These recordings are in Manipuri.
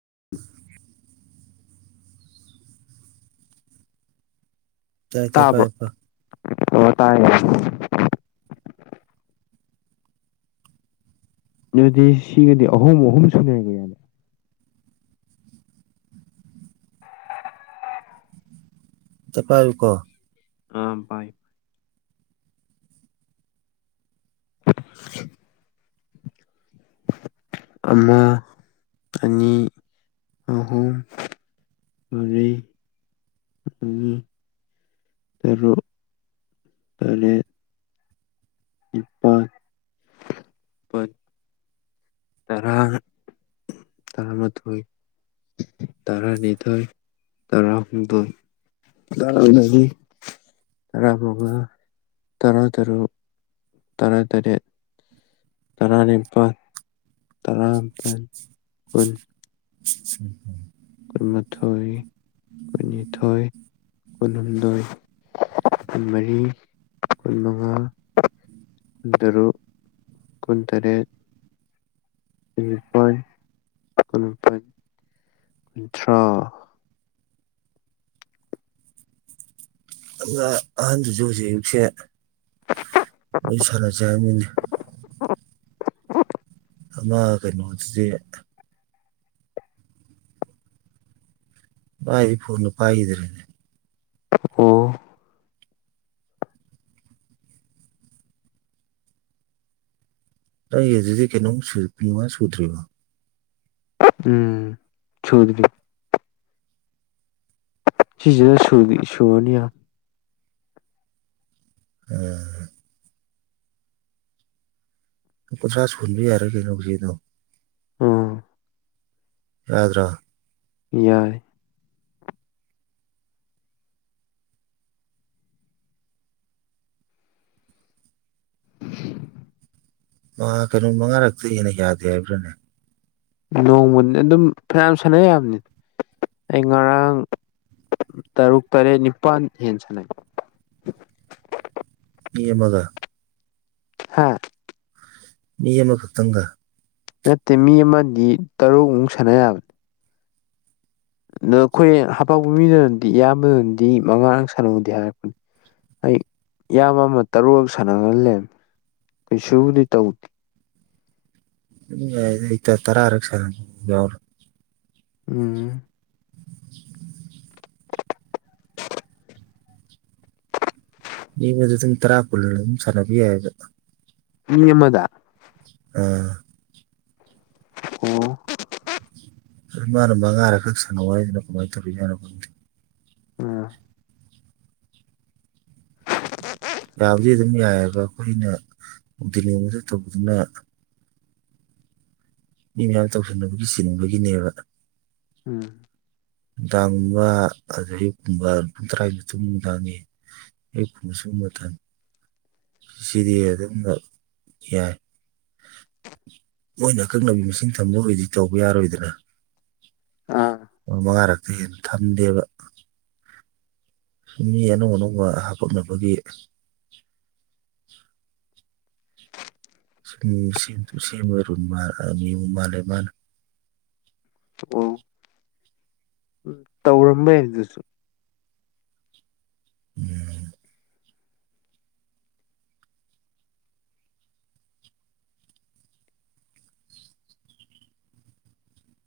[unintelligible] ꯇꯥꯏꯇ ꯐꯥꯏꯄ ꯌ‌ꯣ ꯇꯥꯏ ꯑꯗꯨꯗꯤ ꯁꯤꯒꯗꯤ ꯑꯍꯨꯝ ꯑꯍꯨꯝ ꯁꯨꯔꯅꯤꯌ‌ꯦ ꯑꯝꯇ ꯄꯥꯏꯌꯨꯀꯣ ꯎꯝ ꯄꯥꯏ [unintelligible] ꯑꯃꯥ ꯑꯅꯤ ꯑꯍꯨꯝ ꯃꯔꯤ ꯃꯉꯥ ꯇꯔꯨꯛ ꯇꯥꯔꯦꯠ ꯅꯤꯄꯥꯜ ꯃꯥꯄꯜ ꯇꯔꯥ ꯇꯔꯥꯃꯥꯊꯣꯏ ꯇꯔꯥꯅꯤꯊꯣꯏ ꯇꯔꯥꯍꯨꯝꯗꯣꯏ ꯇꯔꯥꯃꯔꯤ ꯇꯔꯥꯃꯉꯥ ꯇꯔꯥꯇꯔꯨꯛ ꯇꯔꯥꯇꯔꯦꯠ ꯇꯔꯥꯅꯤꯄꯥꯜ ꯇꯔꯥꯃꯥꯄꯜ ꯀꯨꯟ [unintelligible] ꯀꯨꯟꯃꯥꯊꯣꯏ ꯀꯨꯟꯅꯤꯊꯣꯏ ꯀꯨꯜꯍꯨꯝꯗꯣꯏ ꯀꯨꯟꯃꯔꯤ ꯀꯨꯟꯃꯉꯥ ꯀꯨꯟꯇꯔꯨꯛ ꯀꯨꯟꯇꯔꯦꯠ ꯀꯨꯟꯅꯤꯄꯥꯟ ꯀꯨꯟꯃꯄꯜ ꯀꯨꯟꯊ꯭ꯔꯥ ꯑꯗꯨꯅ ꯑꯍꯟꯗꯨꯖꯨ ꯍꯧꯖꯤꯛ ꯑꯌꯨꯛꯁꯦ ꯑꯩ ꯁꯥꯟꯅꯁꯦ ꯍꯥꯏꯔꯝꯃꯤꯅꯦ ꯑꯃꯥ ꯀꯩꯅꯣꯁꯦ ꯃꯥꯏꯗꯤ ꯐꯣꯟꯗꯣ ꯄꯥꯏꯒꯤꯗ꯭ꯔꯦꯅ‌ꯦ ꯑꯣ ꯅꯒꯤꯖꯤꯗꯤ ꯀꯩꯅꯣꯝꯁꯨ ꯀꯨꯟꯃꯉꯥ ꯁꯨꯗ꯭ꯔꯤꯕꯣ ꯎꯝ ꯁꯨꯗ꯭ꯔꯤ ꯁꯤꯖꯤꯒ ꯁꯨꯗꯤ ꯁꯨꯨꯔꯅꯤ ꯑꯝ ꯀꯨꯟꯊ꯭ꯔꯥ ꯁꯨꯍꯟꯕ ꯌꯥꯔꯦ ꯀꯩꯅꯣ ꯍꯧꯖꯤꯛꯗꯣ ꯎꯝ ꯌꯥꯗ꯭ꯔꯥ ꯌꯥꯏ ꯑ ꯀꯩꯅꯣ ꯃꯉꯥꯔꯛꯇꯩ ꯍꯦꯟꯅ ꯌꯥꯗꯦ ꯍꯥꯏꯕ꯭ꯔꯥꯅꯦ ꯅꯣꯡꯃꯒꯤ ꯑꯗꯨꯝ ꯐꯅꯌꯥꯝ ꯁꯥꯟꯅ ꯌꯥꯕꯅꯤ ꯑꯩ ꯉꯔꯥꯡ ꯇꯔꯨꯛ ꯇꯔꯦꯠ ꯅꯤꯄꯥꯜ ꯍꯦꯟ ꯁꯥꯟꯅꯩ ꯃꯤ ꯑꯃꯥꯒ ꯍꯥ ꯃꯤ ꯑꯃꯥꯈꯛꯇꯪꯒ ꯅꯠꯇꯦ ꯃꯤ ꯑꯃꯗꯤ ꯇꯔꯨꯛꯃꯨꯛ ꯁꯥꯟꯅ ꯌꯥꯕꯅꯤ ꯑꯗꯣ ꯑꯩꯈꯣꯏ ꯍꯥꯄꯛꯄ ꯃꯤꯗꯨꯅꯗꯤ ꯏꯌꯥꯝꯕꯗꯅꯗꯤ ꯃꯉꯥꯔꯛ ꯁꯥꯟꯅꯨꯗꯤ ꯍꯥꯏꯔꯛꯄꯅꯦ ꯑꯩ ꯏꯌꯥꯝꯕ ꯑꯃꯥ ꯇꯔꯨꯛꯂꯛ ꯁꯥꯟꯅꯍꯜꯂꯦ ꯀꯩꯁꯨꯕꯨꯗꯤ ꯇꯧꯗꯦ ꯑꯗꯨꯝ ꯌꯥꯏꯗ ꯏꯇ ꯇꯔꯥꯛ ꯁꯥꯟꯅꯕ ꯌꯥꯎꯔꯦ ꯎꯝ [unintelligible] [unintelligible] ꯇꯔꯥ ꯀꯨꯜꯂ ꯑꯗꯨꯝ ꯁꯥꯟꯅꯕ ꯌꯥꯏꯕ ꯃꯤ ꯑꯃꯥꯗ ꯑ ꯑꯣ ꯑꯗꯨ ꯃꯥꯅ ꯃꯉꯥꯔꯛ ꯈꯛ ꯁꯥꯟꯅꯧ ꯍꯥꯏꯖꯤꯅ ꯀꯃꯥꯏ ꯇꯧꯔꯤꯖꯥꯠꯅꯣ ꯈꯪꯗꯦ ꯎꯝ ꯌꯥꯕꯨꯗꯤ ꯑꯗꯨꯝ ꯌꯥꯏꯕ ꯑꯩꯈꯣꯏꯅ ꯅꯨꯡꯇꯤ ꯅꯣꯡꯃꯗ ꯇꯧꯕꯗꯨꯅ ꯃꯤ ꯃꯌꯥꯝ ꯇꯧꯁꯤꯟꯅꯕꯒꯤ ꯆꯤꯟꯕꯒꯤꯅꯦꯕ ꯎꯝ ꯅꯨꯡꯗꯥꯡꯒꯨꯝꯕ ꯑꯗꯩ ꯑꯌꯨꯛꯀꯨꯝꯕ ꯄꯨꯡ ꯇꯔꯥꯒꯤ ꯃꯇꯨꯡ ꯅꯨꯡꯗꯥꯡꯒꯤ ꯑꯩ ꯄꯨꯁꯨ ꯃꯊꯟ ꯁꯤꯗꯤ ꯑꯗꯨꯝꯔꯛ ꯌꯥꯏ ꯃꯣꯏꯅ ꯑꯀꯛꯅꯕꯤ ꯃꯁꯤꯡ ꯊꯝꯕ ꯑꯣꯏꯗꯤ ꯇꯧꯕ ꯌꯥꯔꯣꯏꯗꯅ ꯑꯥ ꯑꯣ ꯃꯉꯥꯔꯛꯇ ꯍꯦꯟꯅ ꯊꯝꯗꯦꯕ ꯃꯤ ꯑꯅꯧ ꯑꯅꯧꯕ ꯍꯥꯄꯛꯅꯕꯒꯤ ꯁꯦꯝꯁꯨ ꯁꯦꯝ ꯑꯣꯏꯔꯨꯟ ꯔꯨ ꯃꯥꯜꯂꯦ ꯃꯥꯅ ꯑꯣ ꯎꯝ ꯇꯧꯔꯝꯃꯦ ꯑꯗꯨꯁꯨ ꯎꯝ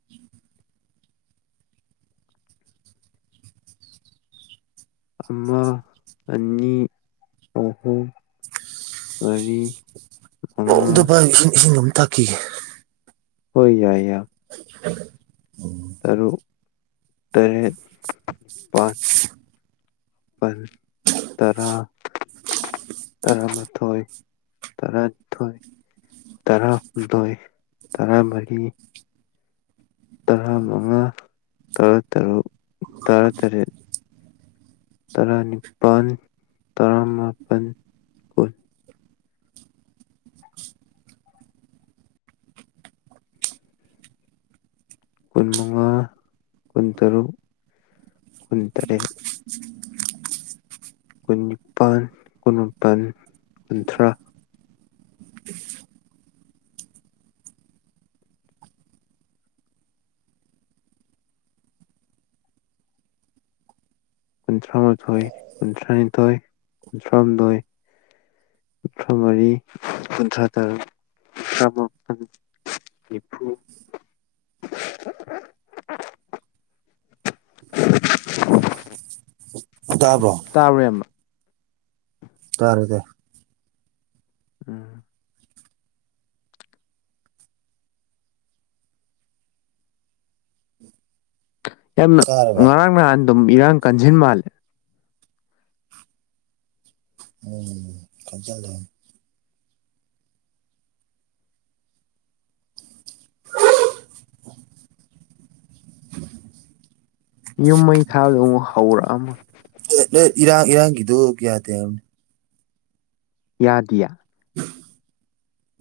[unintelligible] ꯑꯃ ꯑꯅꯤ ꯑꯍꯨꯝ ꯃꯔꯤ ꯑꯣ ꯑꯝꯇ ꯃꯉꯥ ꯄꯥꯢꯌꯣ ꯏꯁꯤꯡ ꯏꯁꯤꯡ ꯑꯝ ꯊꯛꯈꯤꯒꯦ ꯍꯣꯢ ꯌꯥꯏ ꯌꯥꯝ [unintelligible] ꯇꯔꯨꯛ ꯇꯔꯦꯠ [unintelligible] ꯅꯤꯄꯥꯜ ꯄꯟ ꯇꯔꯥ ꯇꯔꯥꯃꯥꯊꯣꯏ ꯇꯔꯥꯅꯤꯊꯣꯏ ꯇꯔꯥꯍꯨꯝꯗꯣꯏ ꯇꯔꯥꯃꯔꯤ ꯇꯔꯥꯃꯉꯥ ꯇꯔꯥꯇꯔꯨꯛ ꯇꯔꯥꯇꯔꯦꯠ ꯇꯔꯥꯅꯤꯄꯥꯟ ꯇꯔꯥꯃꯥꯄꯟ ꯀꯨꯟꯃꯉꯥ ꯀꯨꯟꯇꯔꯨꯛ ꯀꯨꯟꯇꯔꯦꯠ [unintelligible] ꯀꯨꯟꯅꯤꯄꯥꯟ ꯀꯨꯟꯃꯥꯄꯟ ꯀꯨꯟꯊ꯭ꯔꯥ ꯀꯨꯟꯊ꯭ꯔꯥꯃꯥꯥꯊꯣꯏ ꯀꯨꯟꯊ꯭ꯔꯥꯅꯤꯊꯣꯏ ꯀꯨꯟꯊ꯭ꯔꯥꯍꯨꯝꯗꯣꯏ ꯀꯨꯟꯊ꯭ꯔꯥꯃꯔꯤ ꯀꯨꯟꯊ꯭ꯔꯥꯇꯔꯨꯛ ꯇꯕ꯭ꯔꯣ [unintelligible] ꯅꯤꯐꯨ ꯇꯥꯕ꯭ꯔꯣ ꯇꯥꯕ꯭ꯔꯥ ꯢꯌꯥꯝꯕ ꯇꯔꯗꯦ ꯎꯝ ꯌꯥꯝꯅ ꯇꯥꯔꯕ ꯉꯔꯥꯡ ꯅꯍꯥꯟ ꯑꯗꯨꯝ ꯏꯔꯥꯡ ꯀꯟꯖꯤꯟ ꯃꯥꯜꯂꯦ ꯍꯣꯢꯃꯦ ꯈꯟꯖꯜꯂꯅꯨ [unintelligible] ꯌꯨꯝ ꯃꯩ ꯊꯥꯕꯖꯦ ꯑꯃꯨꯛ ꯍꯧꯔꯛꯑꯝꯃ ꯏꯔꯥꯡ ꯏꯔꯥꯡꯒꯤꯗꯨ ꯌꯥꯗꯦ ꯍꯥꯢꯕꯅꯤ ꯌꯥꯗꯤꯌꯦ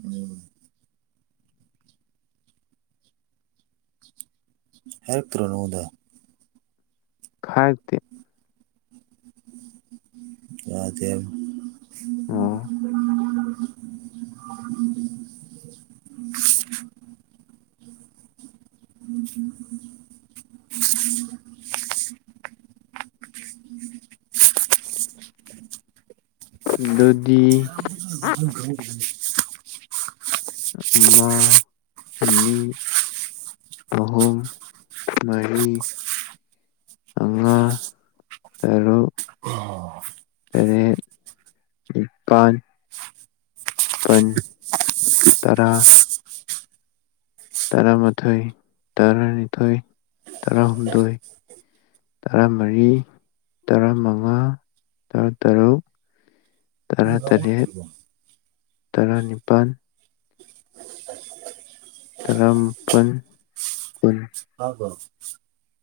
ꯎꯝ ꯍꯥꯢꯔꯛꯇ꯭ꯔꯣ ꯅꯪꯉꯣꯟꯗ ꯫ ꯈꯥꯏꯇꯦ ꯌꯥꯗꯦ ꯑꯣ [inaudible] ꯑꯗꯨꯗꯤ ꯈꯪꯗꯦꯅꯦ ꯑꯃ ꯑꯅꯤ ꯑꯍꯨꯝ ꯃꯔꯤ ꯃꯉꯥ ꯇꯔꯨꯛ ꯇꯔꯦꯠ ꯅꯤꯄꯥꯟ ꯃꯥꯄꯟ ꯇꯔꯥ ꯇꯔꯥꯃꯥꯊꯣꯏ ꯇꯔꯥꯅꯤꯊꯣꯏ ꯇꯔꯥꯍꯨꯝꯗꯣꯏ ꯇꯔꯥꯃꯔꯤ ꯇꯔꯥꯃꯉꯥ ꯇꯔꯥꯇꯔꯨꯛ ꯍꯥꯏꯕ ꯇꯔꯥꯇꯔꯦꯠ ꯇꯥꯕ꯭ꯔꯣ ꯇꯔꯥꯅꯤꯄꯥꯜ ꯇꯔꯥꯃꯥꯄꯜ ꯀꯨꯟ ꯇꯥꯗꯔꯣ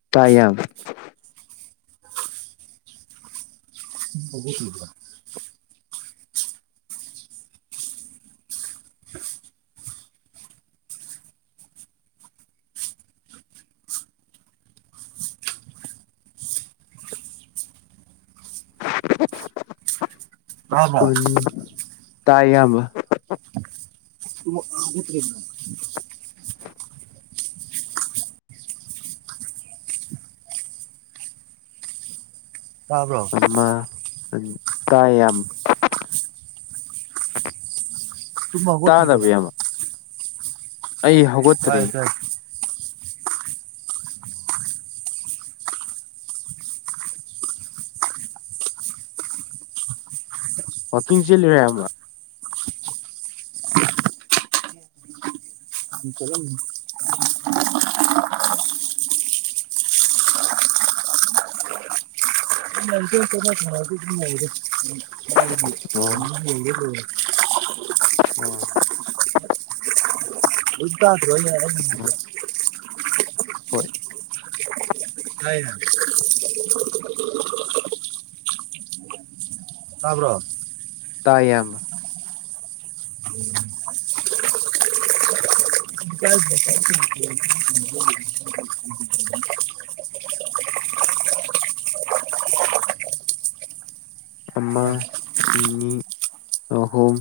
ꯇꯥꯏ ꯌꯝ ꯇꯨꯡꯕ ꯍꯧꯒꯠꯇꯔꯤꯕꯣ ꯀꯔꯤꯅꯣ ꯇꯥꯏ ꯏꯌꯥꯝꯕ ꯍꯧꯒꯠꯇꯔꯤꯕꯣ ꯇꯥꯕ꯭ꯔꯣ ꯑꯃ ꯑꯅꯤ ꯇꯥꯏ ꯏꯌꯥꯝꯕ ꯇꯨꯝ ꯍꯧꯒꯠꯇꯔꯤꯕꯣ ꯇꯥꯗꯕ꯭ꯔ ꯅꯪ ꯏꯌꯥꯝꯕ ꯑꯩ ꯍꯧꯒꯠ ꯇꯥꯏ ꯇꯥꯏ ꯋꯥꯀꯤꯡ ꯆꯦꯟꯂꯤꯔꯣ ꯏꯌꯥꯝꯕ ꯎꯝ ꯆꯦꯟꯂꯝꯕꯅꯦ ꯑꯣ [inaudible] ꯎꯝ ꯀꯦꯝ ꯇꯥꯗꯔꯣ ꯑꯩꯅ ꯉꯥꯡꯕꯁꯦ ꯍꯣꯏ ꯇꯥꯏꯍꯦ ꯇꯥꯕ꯭ꯔꯣ ꯇꯥꯏ ꯇꯌꯥꯝꯕ ꯎꯝ [inaudible] ꯑꯃ ꯑꯅꯤ ꯑꯍꯨꯝ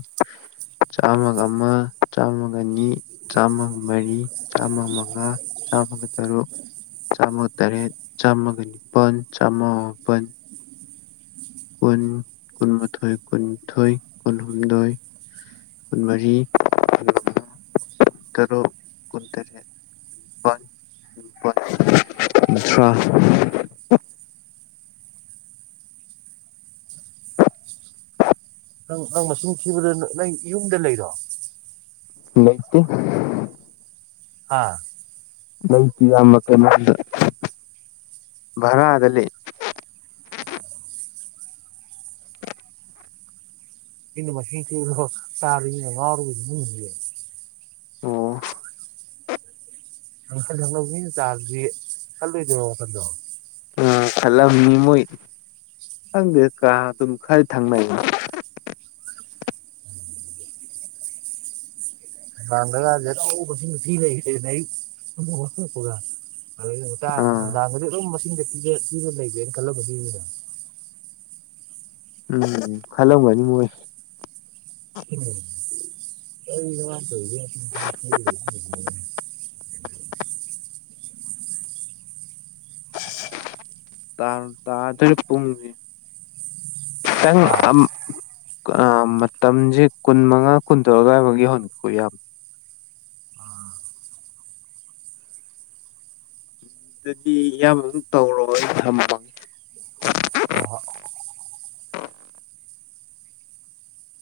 ꯆꯥꯝꯃꯒ ꯑꯃ ꯆꯥꯝꯃꯒꯑꯅꯤ ꯆꯥꯝꯃꯒ ꯃꯔꯤ ꯆꯥꯝꯃ ꯃꯉꯥ ꯆꯥꯝꯃꯒ ꯇꯔꯨꯛ ꯆꯥꯝꯃ ꯇꯔꯦꯠ ꯆꯥꯝꯃꯒ ꯅꯤꯄꯥꯟ ꯆꯥꯝꯃ ꯃꯥꯄꯟ ꯀꯨꯟ ꯀꯨꯟꯃꯥꯊꯣꯏ ꯀꯨꯟꯅꯤꯊꯣꯏ ꯀꯨꯜꯍꯨꯝꯗꯣꯏ ꯀꯨꯟꯃꯔꯤ [unintelligible] ꯇꯔꯨꯛ ꯀꯨꯟꯇꯔꯦꯠ [unintelligible] ꯅꯪ ꯅꯪ ꯃꯁꯤꯡ ꯊꯤꯕꯗ ꯅꯪ ꯌꯨꯝꯗ ꯂꯩꯔꯣ ꯂꯩꯇꯦ ꯍꯥ ꯂꯩꯇꯦ ꯏꯌꯥꯝꯕ ꯀꯩꯅꯣꯗ ꯚꯔꯥꯗ ꯂꯩ ꯅꯪꯅ ꯃꯁꯤꯡ ꯊꯤꯕꯗꯣ ꯇꯥꯕ ꯃꯤꯅ ꯉꯥꯎꯔꯕꯣꯏ ꯈꯟꯈꯤꯅꯤ ꯑꯣ ꯊꯪꯅꯕ ꯃꯤꯅ ꯇꯥꯔꯗꯤ ꯈꯜꯂꯣꯏꯗ꯭ꯔꯣ ꯑꯗꯣ ꯑꯥ ꯈꯜꯂꯝꯅꯤ ꯃꯣꯏ ꯈꯪꯗꯦ ꯀꯥ ꯑꯗꯨꯝ ꯈꯔ ꯊꯪꯅꯩ ꯏꯃꯥꯡꯗ ꯀꯥꯁꯦ [unintelligible] [unintelligible] ꯑꯥ ꯅꯨꯡꯗꯥꯡ ꯈꯨꯗꯤꯡꯒꯤ ꯃꯁꯤꯡꯗ ꯊꯤꯔ ꯗꯨꯝ ꯂꯩꯔꯦꯅ ꯈꯜꯂꯝꯃꯅꯤ ꯃꯤꯅꯥ ꯎꯝ ꯈꯜꯂꯝꯒꯅꯤ ꯃꯣꯏ ꯎꯝ ꯀꯩꯅꯣ ꯃꯥ ꯇꯧꯔꯤꯁꯦ ꯇꯥꯕꯨ ꯇꯥꯗꯨꯔꯦ ꯄꯨꯡꯁꯤꯗꯤ ꯅꯪ ꯍꯥ ꯑꯝ ꯃꯇꯝꯖꯦ ꯀꯨꯟꯃꯉꯥ ꯀꯨꯟꯇꯔꯨꯛ ꯑꯗꯨꯏꯕꯧꯗꯤ ꯌꯥꯎꯍꯟꯂꯨꯀꯣ ꯏꯌꯥꯝꯕ ꯑꯥ ꯑꯗꯨꯗꯤ ꯏꯌꯥꯝꯕ ꯑꯃꯨꯛ ꯇꯧꯔꯣ ꯑꯩ ꯊꯝꯃꯒꯦ ꯍꯣꯏ ꯍꯣꯏ